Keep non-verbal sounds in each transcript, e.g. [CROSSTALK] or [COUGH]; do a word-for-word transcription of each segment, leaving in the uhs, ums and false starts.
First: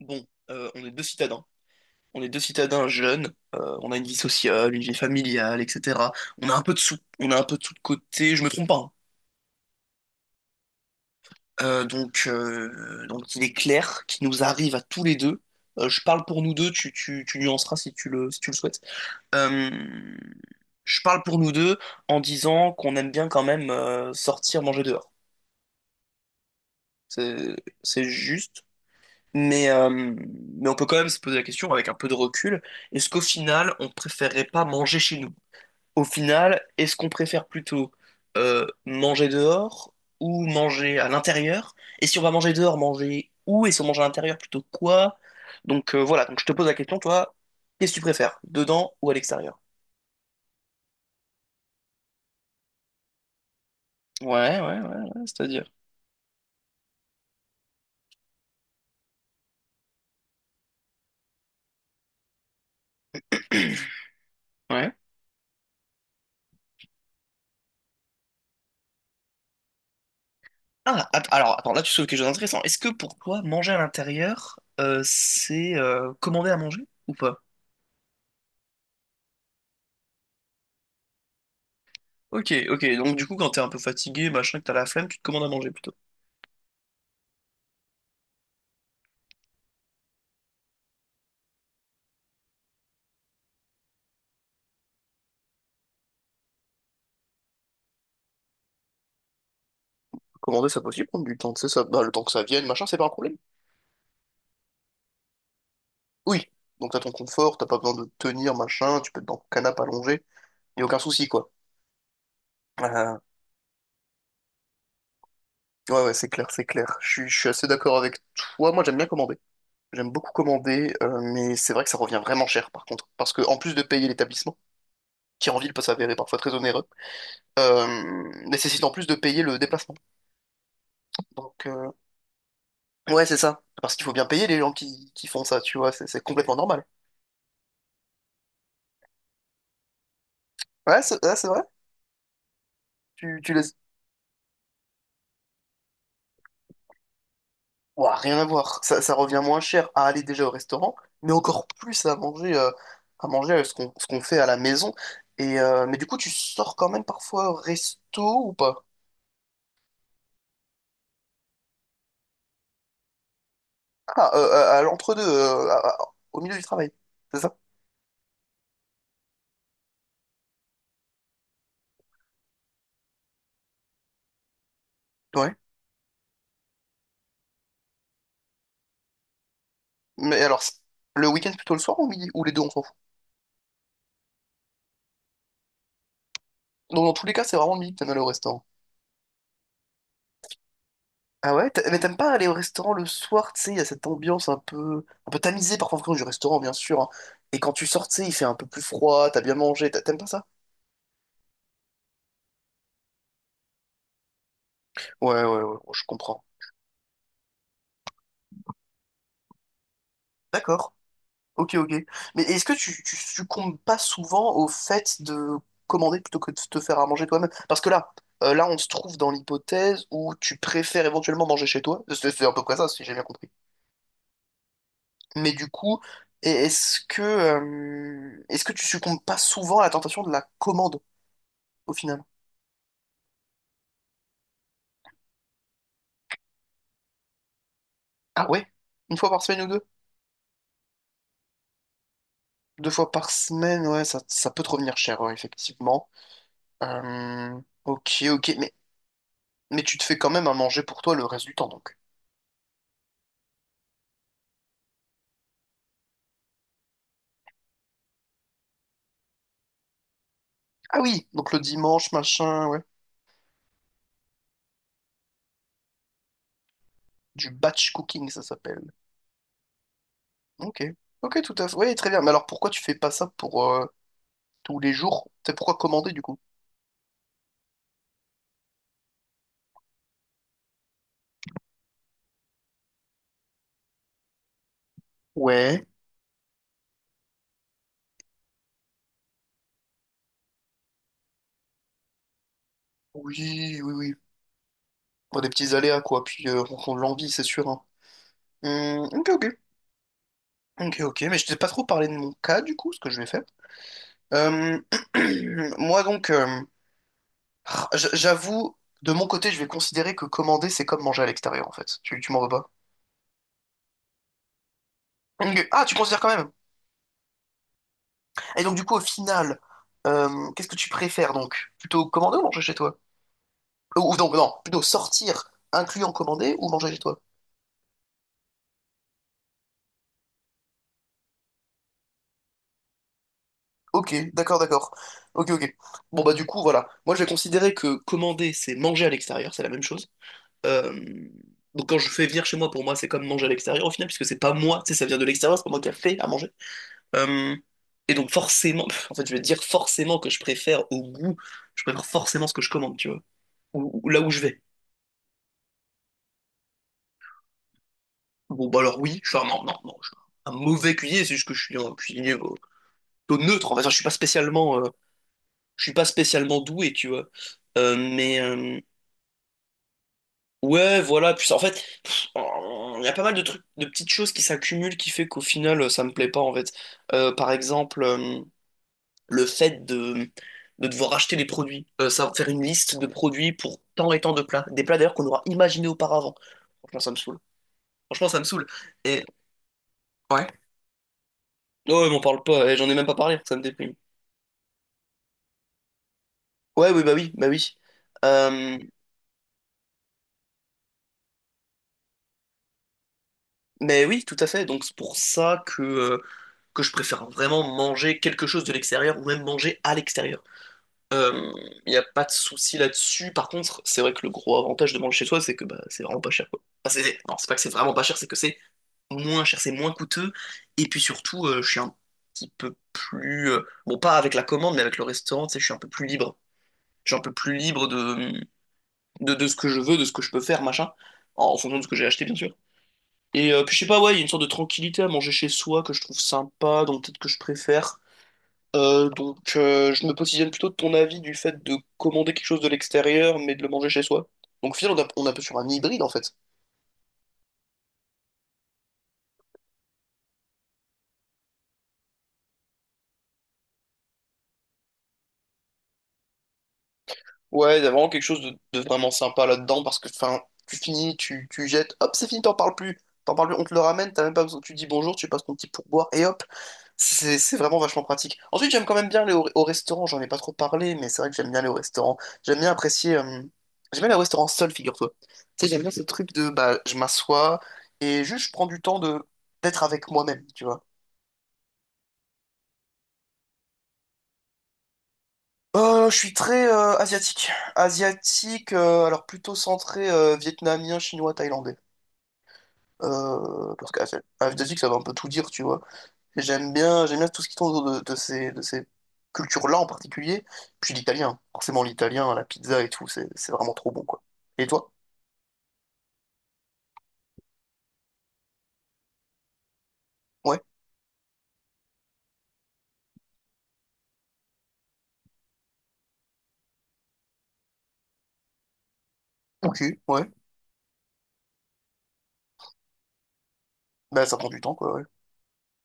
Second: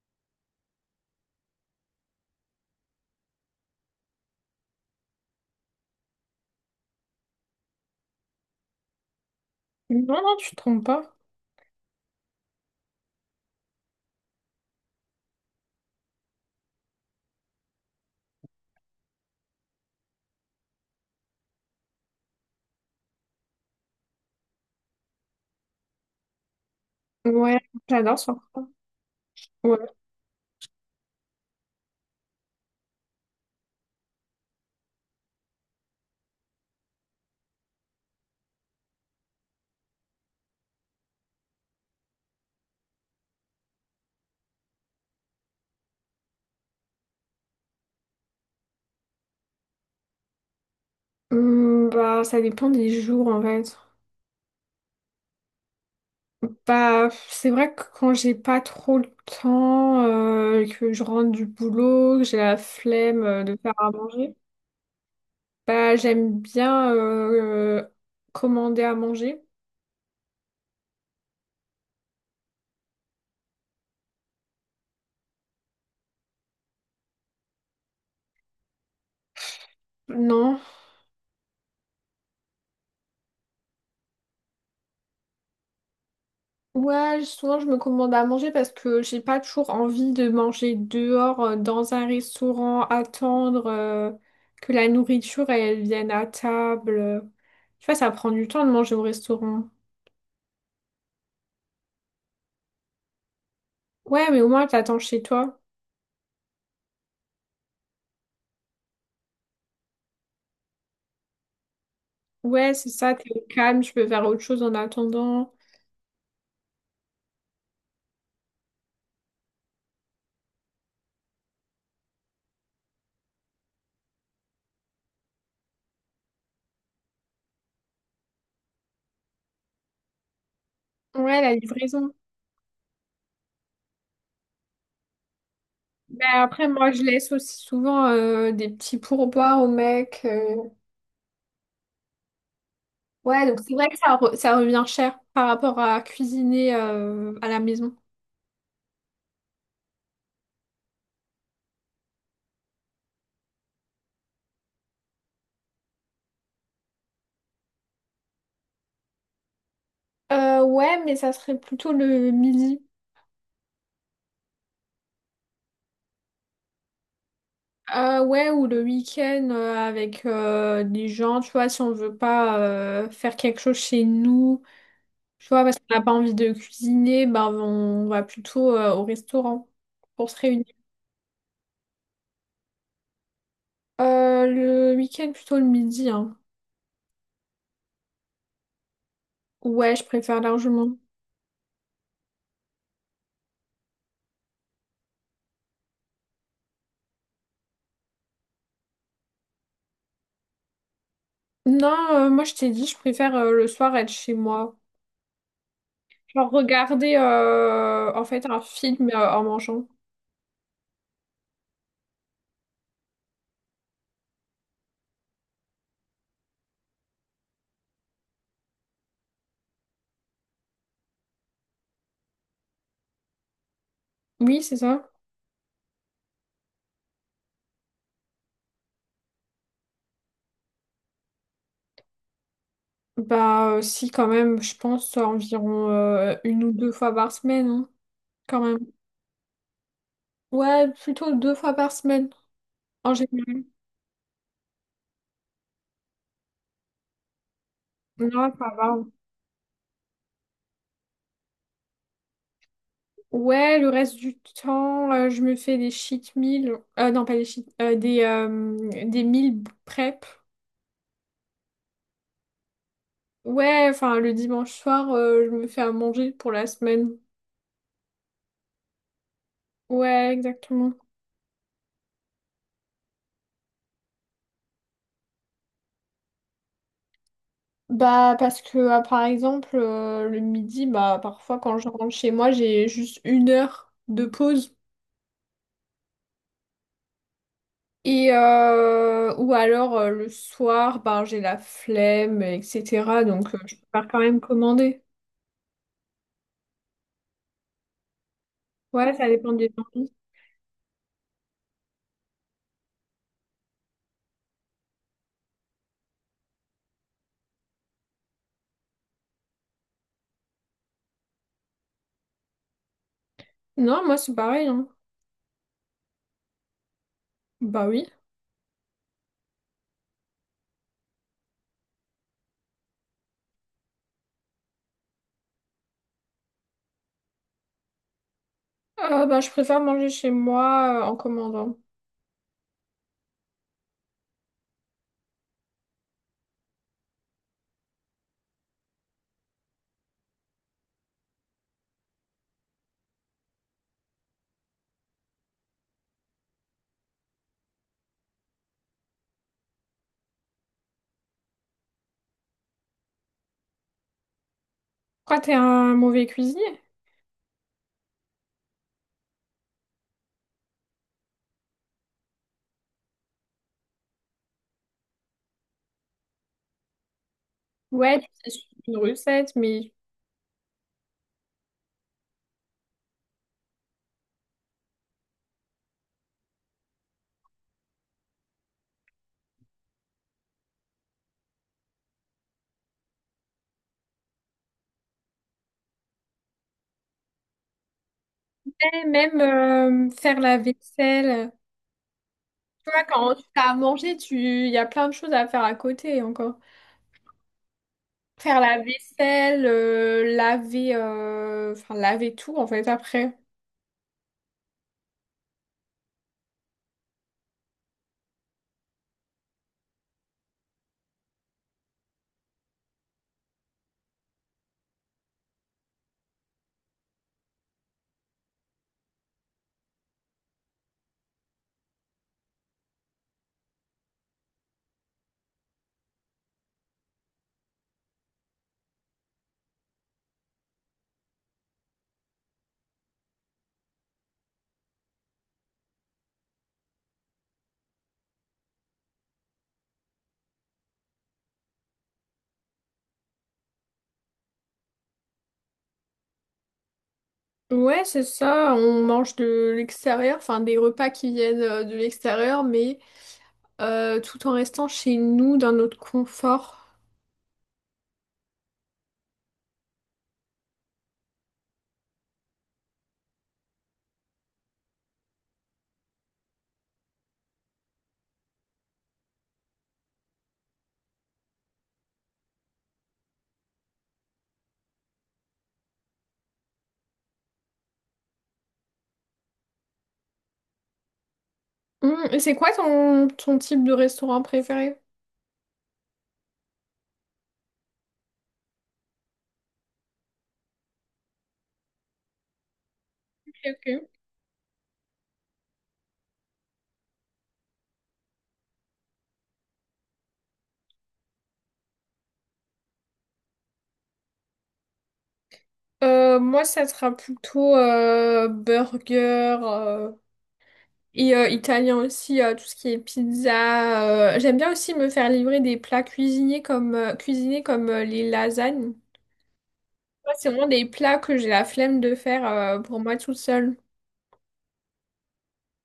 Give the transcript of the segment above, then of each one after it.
Bon, euh, on est deux citadins. On est deux citadins jeunes. euh, on a une vie sociale, une vie familiale, et cetera. On a un peu de sous, on a un peu de sous de côté. Je me trompe pas, hein. Non, non, tu te trompes pas. Euh, donc, euh, donc il est clair qu'il nous arrive à tous les deux. euh, je parle pour nous deux. Tu, tu, tu nuanceras si tu le, si tu le souhaites. Euh, je parle pour nous deux en disant qu'on aime bien quand même euh, sortir manger dehors. C'est, Ouais, c'est j'adore ça. juste. Mais, euh, Ouais. mais on peut quand même se poser la question avec un peu de recul, est-ce qu'au final, on préférerait pas manger chez nous? Au final, est-ce qu'on préfère plutôt euh, manger dehors ou manger à l'intérieur? Et si on va manger dehors, manger où? Et si on mange à l'intérieur, plutôt quoi? Donc euh, voilà, donc je te pose la question, toi, qu'est-ce que tu préfères, dedans ou à l'extérieur? Hum, bah, ça dépend des jours en fait. Ouais, ouais, ouais, ouais, c'est-à-dire. Bah, c'est vrai que quand j'ai pas trop le temps, euh, que je rentre du boulot, que j'ai la flemme euh, de faire à manger, Ouais. bah, j'aime bien euh, commander à manger. Ah, att- alors attends, là tu souleves quelque chose d'intéressant. Est-ce que pour toi, manger à l'intérieur, euh, c'est euh, commander à manger ou pas? Non. Ok, ok. Donc du coup, quand t'es un peu fatigué, machin, que t'as la flemme, tu te commandes à manger plutôt. Ouais, je- souvent je me commande à manger parce que j'ai pas toujours envie de manger dehors euh, dans un restaurant, attendre euh, que la nourriture elle vienne à table. Tu vois, ça prend du temps de manger au restaurant. Commander, ça peut aussi prendre du temps, tu sais, ça, bah, le temps que ça vienne, machin, c'est pas un problème. Ouais, mais au moins t'attends chez toi. Oui. Donc t'as ton confort, t'as pas besoin de te tenir, machin, tu peux être dans ton canapé allongé, y a aucun souci, quoi. Ouais, c'est ça, Euh, t'es au calme, tu peux faire autre chose en attendant. ouais, ouais, c'est clair, c'est clair. Je suis, je suis assez d'accord avec toi. Moi, j'aime bien commander. J'aime beaucoup commander, euh, mais c'est vrai que ça revient vraiment cher, par contre. Parce que, en plus de payer l'établissement, qui en ville peut s'avérer parfois très onéreux, euh, nécessite en plus de payer le déplacement. Ouais, la Donc, euh, livraison. Ouais, c'est ça. Parce qu'il faut bien payer les gens qui, qui font ça, tu vois, c'est c'est Mais complètement après, normal. moi je laisse aussi souvent euh, des petits pourboires au mec. euh. Ouais, c'est ouais, c'est vrai. Tu, Ouais, tu donc c'est laisses... vrai que ça, re- ça revient cher par rapport à cuisiner euh, à la maison. Ouah, rien à voir. Ça, ça revient moins cher à aller déjà au restaurant, mais encore plus à manger, euh, à manger euh, ce qu'on ce qu'on fait à la maison. Et, euh, mais du coup, tu sors quand même parfois au resto ou pas? Euh, ouais, mais ça serait plutôt le midi. Ah, euh, à, à l'entre-deux, euh, à- à- au milieu du travail, c'est ça? Euh, ouais, ou le week-end euh, avec euh, des gens, tu vois, si on veut pas euh, faire quelque chose chez nous, tu Ouais. vois, parce qu'on n'a pas envie de cuisiner, ben on va plutôt euh, au restaurant pour se Mais alors, réunir. c'est- le week-end plutôt le soir ou midi? Ou les deux, on s'en fout. Euh, le week-end, plutôt le midi, hein. Donc, dans tous les cas, c'est vraiment le midi que t'aimes aller au restaurant. Ouais, je préfère largement. Ah ouais? T'a- Mais t'aimes pas aller au restaurant le soir, tu sais, il y a cette ambiance un peu, un peu tamisée parfois en France du restaurant, bien sûr, hein. Et quand tu sors, tu sais, il fait un peu plus froid, t'as bien mangé, t'a- t'aimes pas ça? Non, euh, moi je t'ai dit, je préfère euh, le soir être chez moi. Ouais, ouais, ouais, je comprends. Genre regarder euh, en fait un film euh, en mangeant. D'accord. Ok, ok. Mais est-ce que tu, tu succombes pas souvent au fait de commander plutôt que de te faire à manger toi-même? Parce que là, euh, là, on se trouve dans l'hypothèse où tu préfères éventuellement manger chez toi. C'est c'est à peu près ça, si j'ai bien compris. Oui, c'est ça. Mais du coup, e- est-ce que, euh, est-ce que tu succombes pas souvent à la tentation de la commande au final? Bah, euh, si, quand même, je pense euh, environ euh, une ou deux fois par semaine, hein, Ah quand ouais? même. Une fois par semaine ou deux? Ouais, plutôt deux fois par semaine, Deux fois en par général. semaine, ouais, ça, ça peut te revenir cher, ouais, effectivement. Euh, ok, Non, ok, mais, ça va. mais tu te fais quand même à manger pour toi le reste du temps, donc. Ouais, le reste du temps, euh, je me fais des cheat meals. Euh, non, pas des cheat, euh, des, euh, des meal prep. Ah oui, donc le dimanche, machin, ouais. Ouais, enfin, le dimanche soir, euh, je me fais à manger pour la semaine. Du batch cooking, ça s'appelle. Ouais, Ok, exactement. ok, tout à fait. Ouais, très bien. Mais alors pourquoi tu fais pas ça pour euh, tous les jours? C'est pourquoi commander, du coup? Bah, parce que, ah, par exemple, euh, le midi, bah, parfois, quand je rentre chez moi, j'ai juste une heure de pause. Ouais. Et euh, ou alors euh, le soir, bah, j'ai la flemme, et cetera. Donc euh, je Oui, oui, préfère oui. quand même commander. Pour des petits aléas, quoi. Puis euh, en fonction de l'envie, c'est sûr, hein. Hum, Ouais, ça ok, dépend ok. des envies. Ok, ok. Mais je t'ai pas trop parlé de mon cas, du coup, ce que je vais faire. Euh, [CLEARS THROAT] moi donc, euh, j- j'avoue, de mon côté, je vais considérer que commander, c'est comme manger à l'extérieur en fait. Tu, tu m'en veux pas? Non, moi c'est pareil, hein. Ok. Ah, tu considères quand même. Bah oui. Et donc du coup, au final, euh, qu'est-ce que tu préfères donc? Plutôt commander ou manger chez toi? Ou ou donc non, plutôt sortir, incluant commander ou manger chez toi? Euh, bah, je préfère manger chez moi euh, en commandant. Ok, d'accord, d'accord. Ok, ok. Bon bah du coup, voilà. Moi, je vais considérer que commander, c'est manger à l'extérieur, c'est la même chose. Euh, Donc quand je fais venir chez moi, pour moi, c'est comme manger à l'extérieur au final, puisque c'est pas moi, tu sais, ça vient de l'extérieur, c'est pas moi qui a fait à manger. Euh, et donc forcément, [LAUGHS] en fait, je vais te dire forcément que je préfère au goût, je préfère forcément ce que je commande, tu vois, ou, ou là où je vais. Pourquoi t'es un mauvais cuisinier? Bon, bah alors oui, je suis un, non, non, non, je suis un mauvais cuisinier, c'est juste que je suis un cuisinier euh, plutôt neutre, en fait, je suis pas spécialement, euh, je suis pas spécialement doué, tu vois. Euh, Ouais, tu mais sais suivre euh, une recette, mais… ouais, voilà, puis en fait, pff, il y a pas mal de trucs, de petites choses qui s'accumulent qui fait qu'au final, euh, ça me plaît pas, en fait. Euh, par exemple, euh, le fait de, de devoir acheter des produits. Euh, ça faire une liste de produits pour tant et tant de plats. Des plats d'ailleurs qu'on aura imaginé auparavant. Franchement, ça me saoule. Franchement, ça me saoule. Eh, Et même euh, faire ouais. la vaisselle. Non, ouais, m'en parle pas. Eh, j'en Tu ai vois, même pas quand parlé. tu Ça me as à déprime. manger, tu… il y a plein de choses à faire à côté encore. Ouais, oui, bah oui, bah oui. Faire Euh, la vaisselle, euh, laver, euh, enfin laver tout en fait après. mais oui, tout à fait. Donc c'est pour ça que, euh, que je préfère vraiment manger quelque chose de l'extérieur ou même manger à l'extérieur. Euh, Il n'y a pas de souci là-dessus. Par contre, c'est vrai que le gros avantage de manger chez soi, c'est que bah, c'est vraiment pas cher, quoi. Enfin, c'est- non, c'est pas que c'est vraiment pas cher, c'est que c'est moins cher, c'est moins coûteux. Et puis surtout, euh, je suis un petit peu plus, euh, bon, pas avec la commande, mais avec le restaurant, tu sais, je suis un peu plus libre. Je suis un peu plus libre de, de, de ce que je veux, de ce que je peux faire, machin. En fonction de ce que j'ai acheté, bien sûr. Et euh, puis je sais pas, ouais, il y a une sorte de tranquillité à manger chez soi que je trouve sympa, donc peut-être que je préfère. Euh, donc, euh, je me positionne plutôt de ton avis du fait de commander quelque chose de l'extérieur, mais de le manger chez soi. Donc, au final, on est un on est un peu sur un hybride, en fait. Ouais, c'est ça. On mange de l'extérieur, enfin des repas qui viennent euh, de l'extérieur, mais euh, tout en restant chez nous dans notre confort. Ouais, il y a vraiment quelque chose de, de vraiment sympa là-dedans parce que enfin, tu finis, tu, tu jettes, hop, c'est fini, t'en parles plus. T'en parles plus, on te le ramène, t'as même pas besoin, tu dis bonjour, tu passes ton petit pourboire et hop, c'est c'est vraiment vachement pratique. Ensuite, j'aime quand même bien aller au, au restaurant, j'en ai pas trop parlé, mais c'est vrai que j'aime bien aller au restaurant. J'aime bien apprécier, euh, j'aime bien aller au restaurant seul, figure-toi. Tu sais, j'aime bien ce truc de bah, je m'assois et juste je prends du temps de d'être avec moi-même, tu vois. Hum, et c'est quoi ton, ton type de restaurant préféré? Euh, je suis très euh, asiatique. Asiatique, euh, alors plutôt centré euh, vietnamien, chinois, thaïlandais. Ok, Euh, parce ok. qu'A F deux X, ça va un peu tout dire, tu vois. Et J'aime bien, j'aime bien tout ce qui tourne autour de, de ces, de ces cultures-là en particulier. Puis l'italien, forcément l'italien, la pizza et tout, c'est c'est vraiment trop bon, quoi. Et toi? Euh, moi, ça sera plutôt euh, burger euh, Ouais, et euh, italien aussi, euh, tout ce qui est pizza. euh. J'aime bien aussi me faire livrer des plats cuisinés comme, euh, cuisinés comme euh, les lasagnes. ok, ouais. Moi, c'est vraiment des plats que j'ai la flemme de faire euh, pour moi toute seule. Bah ça prend du temps, quoi, ouais.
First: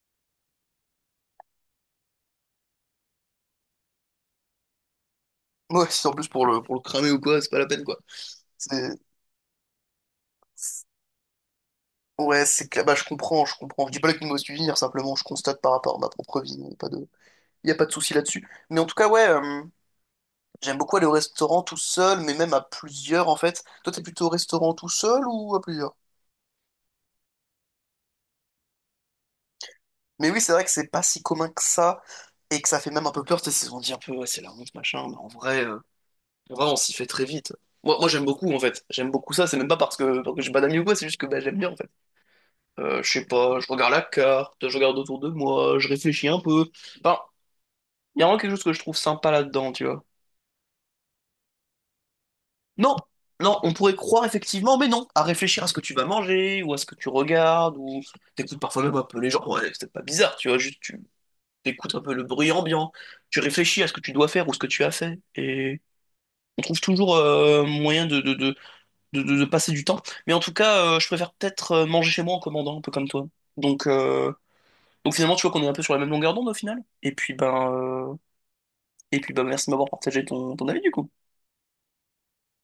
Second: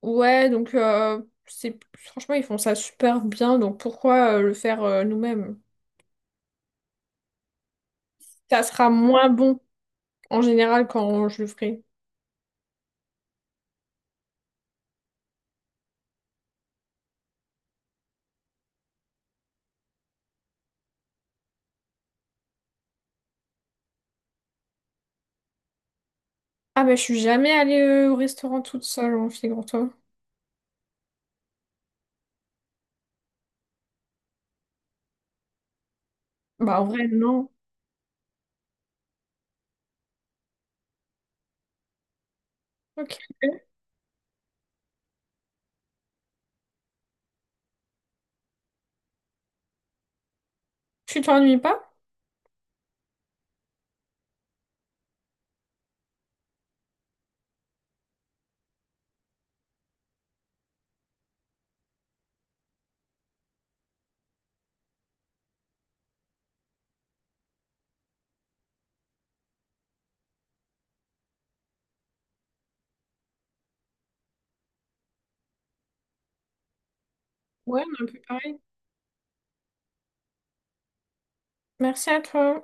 Ouais, donc euh, c'est franchement ils font ça super bien, donc pourquoi euh, le faire euh, nous-mêmes? Ouais, si en plus pour le, pour le cramer ou quoi, c'est pas la peine, quoi. Ça C'est... sera moins bon en général quand je le ferai. Ouais, c'est que bah, je comprends, je comprends. Je dis pas que nous me suivre, simplement je constate par rapport à ma propre vie, il n'y a pas de, il y a pas de souci là-dessus. Mais en tout cas, ouais, euh, j'aime beaucoup aller au restaurant tout seul, mais même à plusieurs en fait. Toi, t'es plutôt au restaurant tout seul ou à plusieurs? Ah mais je suis jamais allée euh, au restaurant toute seule en figure-toi. Mais oui, c'est vrai que c'est pas si commun que ça et que ça fait même un peu peur. Tu sais, on dit un peu, ouais, c'est la honte, machin, mais en vrai, euh, en vrai, on Bah en s'y fait vrai très non. vite. Moi, moi j'aime beaucoup en fait. J'aime beaucoup ça. C'est même pas parce que, parce que j'ai pas d'amis ou quoi, c'est juste que bah, j'aime bien en fait. Euh, je Ok. sais pas, je regarde la carte, je regarde autour de moi, je réfléchis un peu. Enfin, il y a vraiment quelque chose que je trouve sympa là-dedans, tu vois. Tu t'ennuies pas? Non, non, on pourrait croire effectivement, mais non, à réfléchir à ce que tu vas manger, ou à ce que tu regardes, ou t'écoutes parfois même un peu les gens, ouais, c'est pas bizarre, tu vois, juste tu t'écoutes un peu le bruit ambiant, tu réfléchis à ce que tu dois faire ou ce que tu as fait, et on trouve toujours euh, moyen de, de, de, de, de- de passer du temps. Mais en tout cas, euh, je préfère peut-être euh, manger chez moi en commandant, un peu comme toi. Donc, euh, donc finalement, tu vois qu'on est un peu sur la même longueur d'onde au final. Et puis ben, Ouais, on est un euh, peu pareil. et puis ben, merci de m'avoir partagé ton, ton avis du coup. Merci à toi.